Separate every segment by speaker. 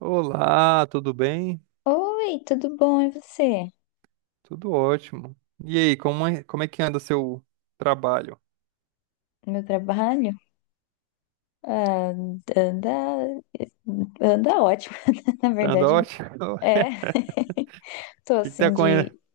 Speaker 1: Olá, tudo bem?
Speaker 2: Oi, tudo bom? E você?
Speaker 1: Tudo ótimo. E aí, como é que anda seu trabalho?
Speaker 2: Meu trabalho? Ah, anda, anda ótimo, na
Speaker 1: Tá anda
Speaker 2: verdade.
Speaker 1: ótimo?
Speaker 2: É, tô
Speaker 1: O que que tá
Speaker 2: assim
Speaker 1: acon-
Speaker 2: de,
Speaker 1: o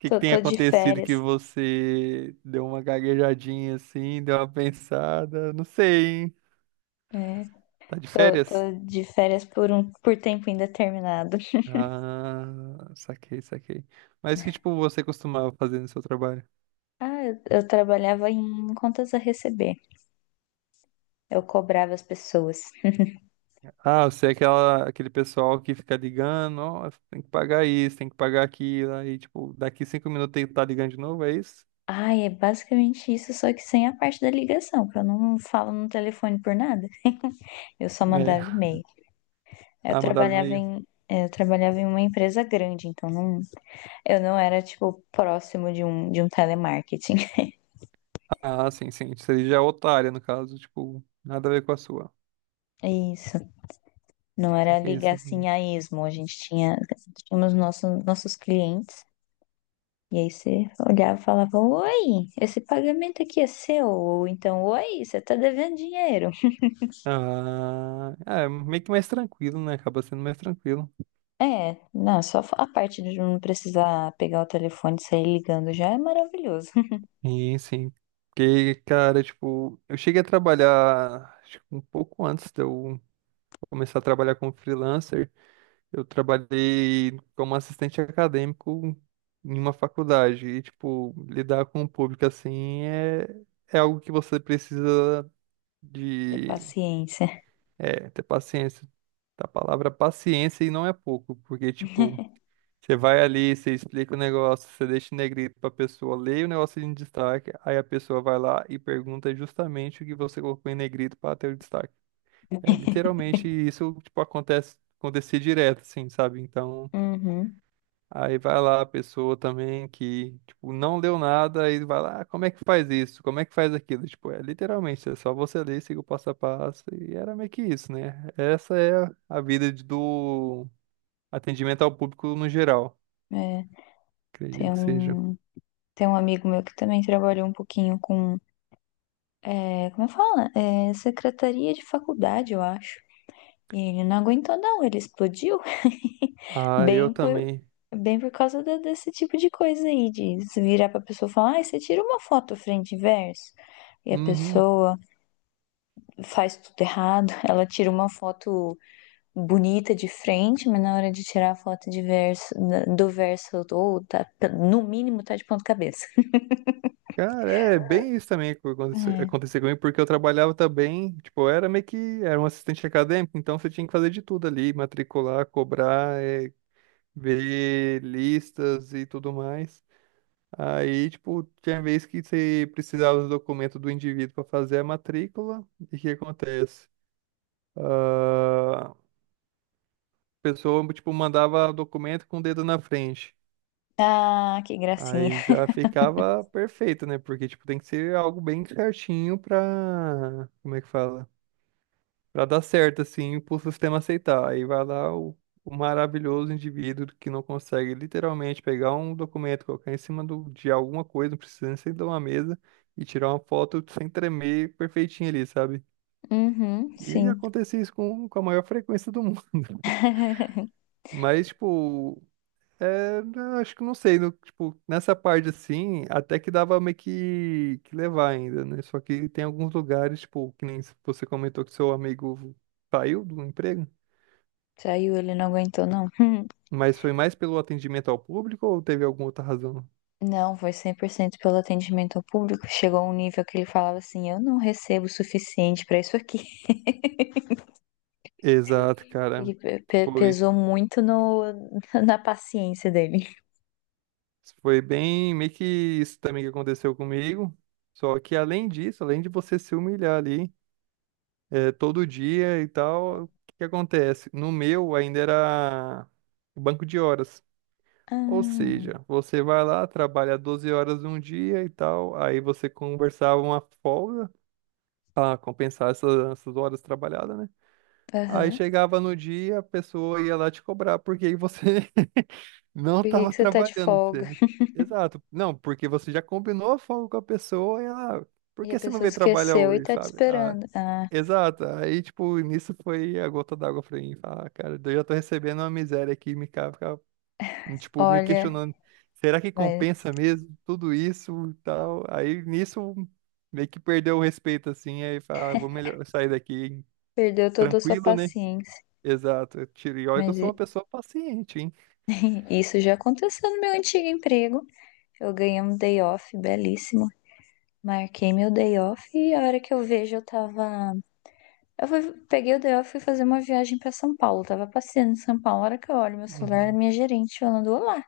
Speaker 1: que que
Speaker 2: tô,
Speaker 1: tem
Speaker 2: tô de
Speaker 1: acontecido que
Speaker 2: férias,
Speaker 1: você deu uma gaguejadinha assim, deu uma pensada? Não sei, hein?
Speaker 2: né?
Speaker 1: Tá de
Speaker 2: Tô
Speaker 1: férias?
Speaker 2: de férias por tempo indeterminado.
Speaker 1: Ah, saquei, saquei. Mas que tipo você costumava fazer no seu trabalho?
Speaker 2: Ah, eu trabalhava em contas a receber. Eu cobrava as pessoas.
Speaker 1: Ah, você é aquele pessoal que fica ligando, ó, tem que pagar isso, tem que pagar aquilo, aí tipo, daqui 5 minutos tem que tá ligando de novo, é isso?
Speaker 2: Ai, é basicamente isso, só que sem a parte da ligação, que eu não falo no telefone por nada. Eu só mandava
Speaker 1: É.
Speaker 2: e-mail. Eu
Speaker 1: Ah, mandava
Speaker 2: trabalhava
Speaker 1: e-mail?
Speaker 2: em, eu trabalhava em uma empresa grande, então não, eu não era, tipo, próximo de um telemarketing.
Speaker 1: Ah, sim, sim. Seria já outra área, no caso. Tipo, nada a ver com a sua.
Speaker 2: É isso. Não
Speaker 1: Será
Speaker 2: era
Speaker 1: que é isso
Speaker 2: ligar
Speaker 1: aqui?
Speaker 2: assim a esmo. Tínhamos nossos clientes. E aí você olhava e falava, oi, esse pagamento aqui é seu, ou então, oi, você tá devendo dinheiro.
Speaker 1: Ah, é meio que mais tranquilo, né? Acaba sendo mais tranquilo.
Speaker 2: É, não, só a parte de não precisar pegar o telefone e sair ligando já é maravilhoso.
Speaker 1: Sim, sim. Porque, cara, tipo, eu cheguei a trabalhar, acho que um pouco antes de eu começar a trabalhar como freelancer, eu trabalhei como assistente acadêmico em uma faculdade. E, tipo, lidar com o público assim é algo que você precisa
Speaker 2: Ter
Speaker 1: de,
Speaker 2: paciência.
Speaker 1: é, ter paciência. A palavra paciência e não é pouco, porque, tipo, você vai ali, você explica o negócio, você deixa em negrito pra pessoa ler o negócio em destaque, aí a pessoa vai lá e pergunta justamente o que você colocou em negrito pra ter o destaque. É, literalmente, isso, tipo, acontecer direto, assim, sabe? Então,
Speaker 2: Uhum,
Speaker 1: aí vai lá a pessoa também que, tipo, não leu nada, aí vai lá, "Ah, como é que faz isso? Como é que faz aquilo? Tipo, é literalmente, é só você ler, seguir o passo a passo, e era meio que isso, né? Essa é a vida do atendimento ao público no geral,
Speaker 2: é, ter
Speaker 1: acredito que seja.
Speaker 2: um, tem um amigo meu que também trabalhou um pouquinho com, é, como fala? É, secretaria de faculdade, eu acho. E ele não aguentou, não, ele explodiu.
Speaker 1: Ah, eu
Speaker 2: Bem por,
Speaker 1: também.
Speaker 2: bem por causa desse tipo de coisa aí, de se virar pra pessoa e falar, ah, você tira uma foto frente e verso. E a
Speaker 1: Uhum.
Speaker 2: pessoa faz tudo errado, ela tira uma foto bonita de frente, mas na hora de tirar a foto do verso, ou tá, no mínimo tá de ponta cabeça.
Speaker 1: Cara, é bem isso também que aconte-
Speaker 2: É.
Speaker 1: aconteceu comigo, porque eu trabalhava também, tipo, eu era meio que, era um assistente acadêmico, então você tinha que fazer de tudo ali, matricular, cobrar, ver listas e tudo mais. Aí, tipo, tinha vez que você precisava do documento do indivíduo para fazer a matrícula, e o que acontece? Ah, a pessoa, tipo, mandava o documento com o dedo na frente.
Speaker 2: Ah, que gracinha.
Speaker 1: Aí já ficava perfeito, né? Porque, tipo, tem que ser algo bem certinho pra... Como é que fala? Pra dar certo, assim, pro sistema aceitar. Aí vai lá o maravilhoso indivíduo que não consegue literalmente pegar um documento, colocar em cima de alguma coisa, não precisa nem ser de uma mesa, e tirar uma foto sem tremer perfeitinha ali, sabe?
Speaker 2: Uhum,
Speaker 1: E
Speaker 2: sim.
Speaker 1: acontece isso com a maior frequência do mundo. Mas, tipo, é, eu acho que não sei, tipo, nessa parte assim, até que dava meio que levar ainda, né? Só que tem alguns lugares, tipo, que nem você comentou que seu amigo saiu do emprego.
Speaker 2: Saiu, ele não aguentou, não.
Speaker 1: Mas foi mais pelo atendimento ao público ou teve alguma outra razão?
Speaker 2: Não, foi 100% pelo atendimento ao público. Chegou a um nível que ele falava assim: eu não recebo o suficiente pra isso aqui.
Speaker 1: Exato, cara.
Speaker 2: E
Speaker 1: Foi.
Speaker 2: pesou muito no, na paciência dele.
Speaker 1: Foi bem, meio que isso também que aconteceu comigo. Só que além disso, além de você se humilhar ali, todo dia e tal, o que que acontece? No meu ainda era banco de horas. Ou
Speaker 2: Ah,
Speaker 1: seja, você vai lá, trabalha 12 horas um dia e tal, aí você conversava uma folga para compensar essas horas trabalhadas, né? Aí
Speaker 2: aham.
Speaker 1: chegava no dia, a pessoa ia lá te cobrar, porque aí você não
Speaker 2: Por que que
Speaker 1: estava
Speaker 2: você tá de
Speaker 1: trabalhando,
Speaker 2: folga?
Speaker 1: entendeu? Exato. Não, porque você já combinou a folga com a pessoa e ela, por
Speaker 2: E a
Speaker 1: que você não
Speaker 2: pessoa
Speaker 1: veio trabalhar
Speaker 2: esqueceu e
Speaker 1: hoje,
Speaker 2: tá te
Speaker 1: sabe? Ah,
Speaker 2: esperando. Ah,
Speaker 1: exato. Aí, tipo, nisso foi a gota d'água pra mim. Falar, "Ah, cara, eu já tô recebendo uma miséria aqui, fica, tipo, me
Speaker 2: olha,
Speaker 1: questionando, será que
Speaker 2: vai-
Speaker 1: compensa mesmo tudo isso e tal? Aí, nisso, meio que perdeu o respeito, assim, aí fala, "Ah, vou melhor sair daqui
Speaker 2: perdeu toda a sua
Speaker 1: tranquilo, né?
Speaker 2: paciência.
Speaker 1: Exato. E olha que eu
Speaker 2: Mas
Speaker 1: sou uma pessoa paciente, hein?
Speaker 2: isso já aconteceu no meu antigo emprego. Eu ganhei um day off belíssimo. Marquei meu day off e a hora que eu vejo eu tava. Eu fui, peguei o day off e fui fazer uma viagem pra São Paulo. Tava passeando em São Paulo. A hora que eu olho meu celular, era
Speaker 1: Uhum.
Speaker 2: minha gerente falando: Olá,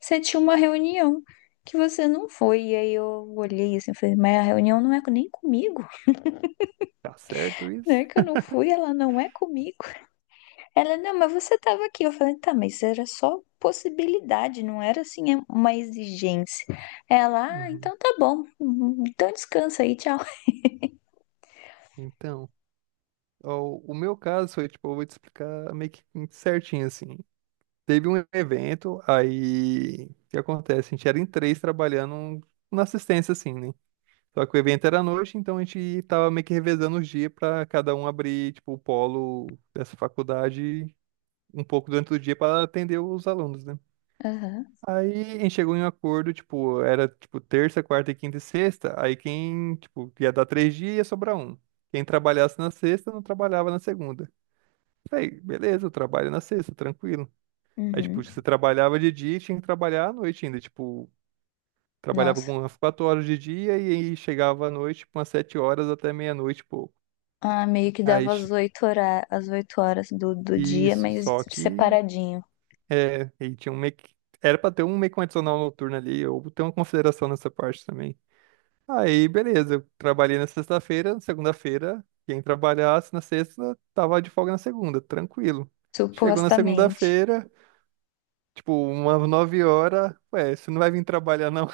Speaker 2: você tinha uma reunião que você não foi. E aí eu olhei assim e falei: Mas a reunião não é nem comigo.
Speaker 1: Tá certo
Speaker 2: Não
Speaker 1: isso?
Speaker 2: é que eu não fui, ela não é comigo. Ela: Não, mas você tava aqui. Eu falei: Tá, mas era só possibilidade, não era assim é uma exigência. Ela: Ah,
Speaker 1: Uhum.
Speaker 2: então tá bom. Então descansa aí, tchau.
Speaker 1: Então, ó, o meu caso foi, tipo, eu vou te explicar meio que certinho, assim. Teve um evento, aí, o que acontece? A gente era em três trabalhando na assistência, assim, né? Só que o evento era à noite, então a gente tava meio que revezando os dias pra cada um abrir, tipo, o polo dessa faculdade um pouco durante o dia pra atender os alunos, né?
Speaker 2: Aham,
Speaker 1: Aí a gente chegou em um acordo, tipo, era tipo terça, quarta e quinta e sexta, aí quem, tipo, ia dar 3 dias ia sobrar um. Quem trabalhasse na sexta não trabalhava na segunda. Falei, beleza, eu trabalho na sexta, tranquilo. Aí, tipo, você
Speaker 2: uhum.
Speaker 1: trabalhava de dia e tinha que trabalhar à noite ainda, tipo, trabalhava
Speaker 2: Nossa.
Speaker 1: algumas 4 horas de dia e aí chegava à noite, tipo, umas 7 horas até meia-noite, e pouco.
Speaker 2: Ah, meio que
Speaker 1: Aí,
Speaker 2: dava às oito horas do dia,
Speaker 1: isso,
Speaker 2: mas
Speaker 1: só que,
Speaker 2: separadinho,
Speaker 1: é, aí tinha um meio que, era pra ter um meio que um adicional noturno ali, ou ter uma consideração nessa parte também. Aí, beleza. Eu trabalhei na sexta-feira, na segunda-feira, quem trabalhasse na sexta tava de folga na segunda, tranquilo. Chegou na
Speaker 2: supostamente.
Speaker 1: segunda-feira, tipo, umas 9 horas, ué, você não vai vir trabalhar não?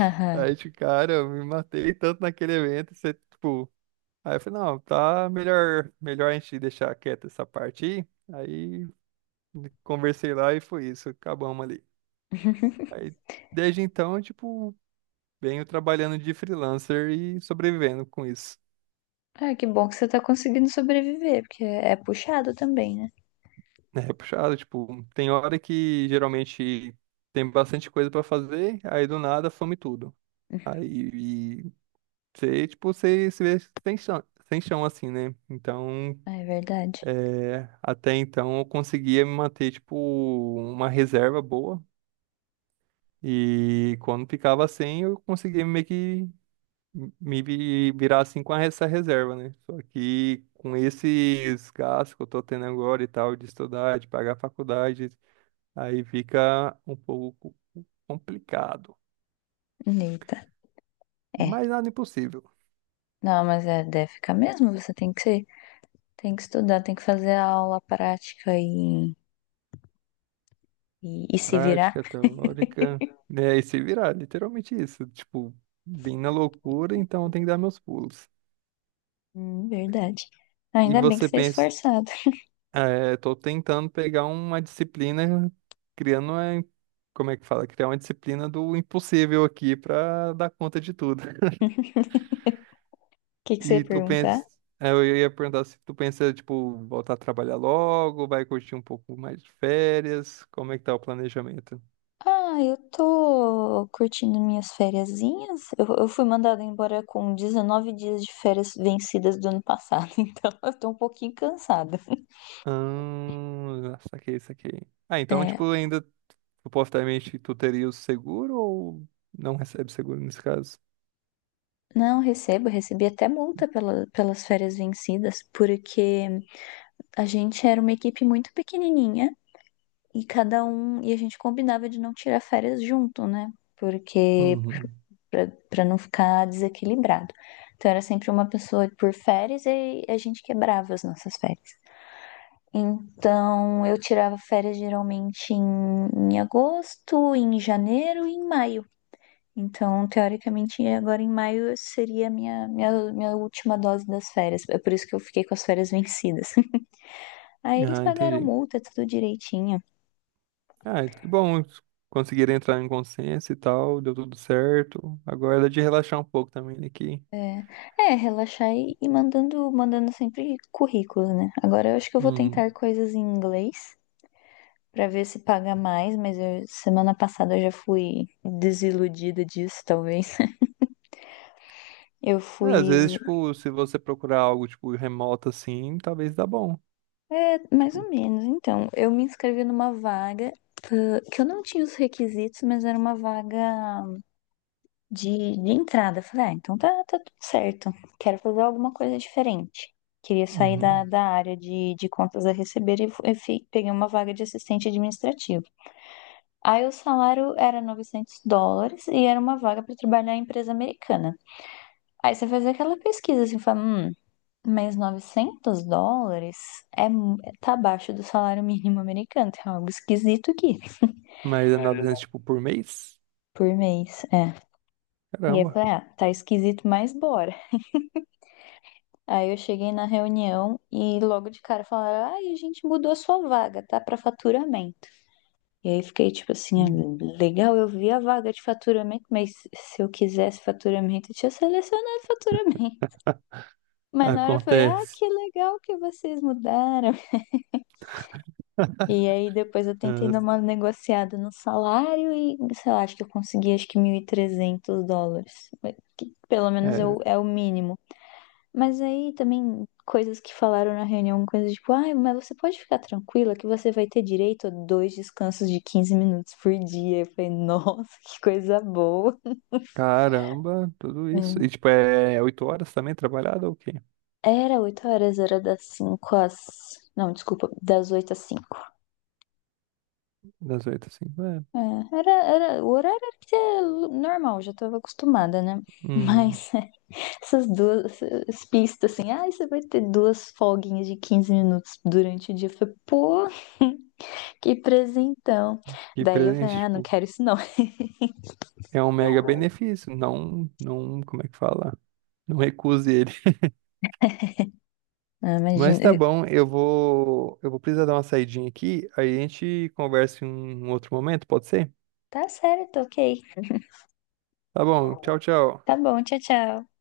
Speaker 1: Aí, tipo, cara, eu me matei tanto naquele evento, você, tipo, aí eu falei, não, tá melhor a gente deixar quieta essa parte aí. Aí conversei lá e foi isso, acabamos ali. Aí, desde então, tipo, venho trabalhando de freelancer e sobrevivendo com isso.
Speaker 2: Ah, que bom que você tá conseguindo sobreviver, porque é puxado também, né?
Speaker 1: É puxado, tipo, tem hora que geralmente tem bastante coisa pra fazer, aí do nada some tudo. Aí e você, tipo, você se vê sem chão, sem chão assim, né? Então,
Speaker 2: Ah, é verdade.
Speaker 1: é, até então eu conseguia me manter, tipo, uma reserva boa. E quando ficava sem, eu conseguia meio que me virar assim com essa reserva, né? Só que com esses gastos que eu tô tendo agora e tal, de estudar, de pagar faculdade. Aí fica um pouco complicado,
Speaker 2: Eita, é.
Speaker 1: mas nada impossível.
Speaker 2: Não, mas é, deve ficar mesmo, você tem que ser, tem que estudar, tem que fazer a aula prática e se virar.
Speaker 1: Prática, teórica, né? E se virar, literalmente isso. Tipo, bem na loucura, então tem que dar meus pulos.
Speaker 2: Verdade.
Speaker 1: E
Speaker 2: Ainda bem que
Speaker 1: você
Speaker 2: você é
Speaker 1: pensa,
Speaker 2: esforçado.
Speaker 1: é, tô tentando pegar uma disciplina, criando, uma, como é que fala? Criar uma disciplina do impossível aqui pra dar conta de tudo.
Speaker 2: O que que você ia
Speaker 1: E tu
Speaker 2: perguntar?
Speaker 1: pensa, é, eu ia perguntar se tu pensa, tipo, voltar a trabalhar logo, vai curtir um pouco mais de férias, como é que tá o planejamento?
Speaker 2: Ah, eu tô curtindo minhas fériasinhas. Eu fui mandada embora com 19 dias de férias vencidas do ano passado, então eu tô um pouquinho cansada.
Speaker 1: Ah, saquei, saquei. Ah, então,
Speaker 2: É,
Speaker 1: tipo, ainda, supostamente, tu teria o seguro ou não recebe seguro nesse caso?
Speaker 2: não, recebi até multa pelas férias vencidas, porque a gente era uma equipe muito pequenininha e a gente combinava de não tirar férias junto, né? Porque
Speaker 1: Uhum.
Speaker 2: pra não ficar desequilibrado. Então era sempre uma pessoa por férias e a gente quebrava as nossas férias. Então, eu tirava férias geralmente em agosto, em janeiro e em maio. Então, teoricamente, agora em maio seria a minha última dose das férias. É por isso que eu fiquei com as férias vencidas. Aí eles
Speaker 1: Ah,
Speaker 2: pagaram
Speaker 1: entendi.
Speaker 2: multa, tudo direitinho.
Speaker 1: Ah, que bom, conseguiram entrar em consenso e tal, deu tudo certo. Agora é de relaxar um pouco também aqui.
Speaker 2: É, é, relaxar e mandando sempre currículo, né? Agora eu acho que eu vou
Speaker 1: Uhum.
Speaker 2: tentar coisas em inglês. Pra ver se paga mais, mas semana passada eu já fui desiludida disso, talvez. Eu
Speaker 1: É, às
Speaker 2: fui
Speaker 1: vezes, tipo, se você procurar algo, tipo, remoto assim, talvez dá bom.
Speaker 2: É, mais ou
Speaker 1: Tipo,
Speaker 2: menos. Então, eu me inscrevi numa vaga que eu não tinha os requisitos, mas era uma vaga de entrada. Eu falei, ah, então tá, tá tudo certo. Quero fazer alguma coisa diferente. Queria sair da,
Speaker 1: uhum.
Speaker 2: da área de contas a receber e peguei uma vaga de assistente administrativo. Aí o salário era US$ 900 e era uma vaga para trabalhar em empresa americana. Aí você faz aquela pesquisa assim, fala, mas US$ 900 tá abaixo do salário mínimo americano. Tem algo esquisito aqui,
Speaker 1: Mas é
Speaker 2: né?
Speaker 1: 900, tipo, por mês?
Speaker 2: Por mês, é. E aí eu
Speaker 1: Caramba.
Speaker 2: falei, ah, tá esquisito, mas bora. Aí eu cheguei na reunião e logo de cara falaram, ah, e a gente mudou a sua vaga, tá? Pra faturamento. E aí fiquei tipo assim, ah,
Speaker 1: Hum.
Speaker 2: legal, eu vi a vaga de faturamento, mas se eu quisesse faturamento, eu tinha selecionado faturamento. Mas na hora eu falei, ah,
Speaker 1: Acontece.
Speaker 2: que legal que vocês mudaram. E aí depois eu tentei
Speaker 1: Ah,
Speaker 2: dar uma negociada no salário e, sei lá, acho que eu consegui acho que US$ 1.300. Que pelo menos é o,
Speaker 1: é,
Speaker 2: é o mínimo. Mas aí também coisas que falaram na reunião, coisas tipo, ai, mas você pode ficar tranquila que você vai ter direito a dois descansos de 15 minutos por dia. Eu falei, nossa, que coisa boa.
Speaker 1: caramba, tudo isso. E,
Speaker 2: É.
Speaker 1: tipo, é 8 horas também trabalhada ou o quê?
Speaker 2: Era 8 horas, era das 5 às... Não, desculpa, das 8 às cinco.
Speaker 1: Das oito, assim. É.
Speaker 2: É, o horário era que é normal, já estava acostumada, né?
Speaker 1: Uhum.
Speaker 2: Mas essas duas essas pistas assim, ah, você vai ter duas folguinhas de 15 minutos durante o dia. Eu falei, pô, que presentão.
Speaker 1: E
Speaker 2: Daí eu falei,
Speaker 1: presente,
Speaker 2: ah, não
Speaker 1: tipo,
Speaker 2: quero isso não.
Speaker 1: é um mega benefício. Não, não, como é que fala? Não recuse ele.
Speaker 2: Ah,
Speaker 1: Mas tá
Speaker 2: imagina.
Speaker 1: bom, eu vou precisar dar uma saidinha aqui. Aí a gente conversa em um outro momento, pode ser?
Speaker 2: Tá certo, ok.
Speaker 1: Tá bom, tchau, tchau.
Speaker 2: Tá bom, tchau, tchau.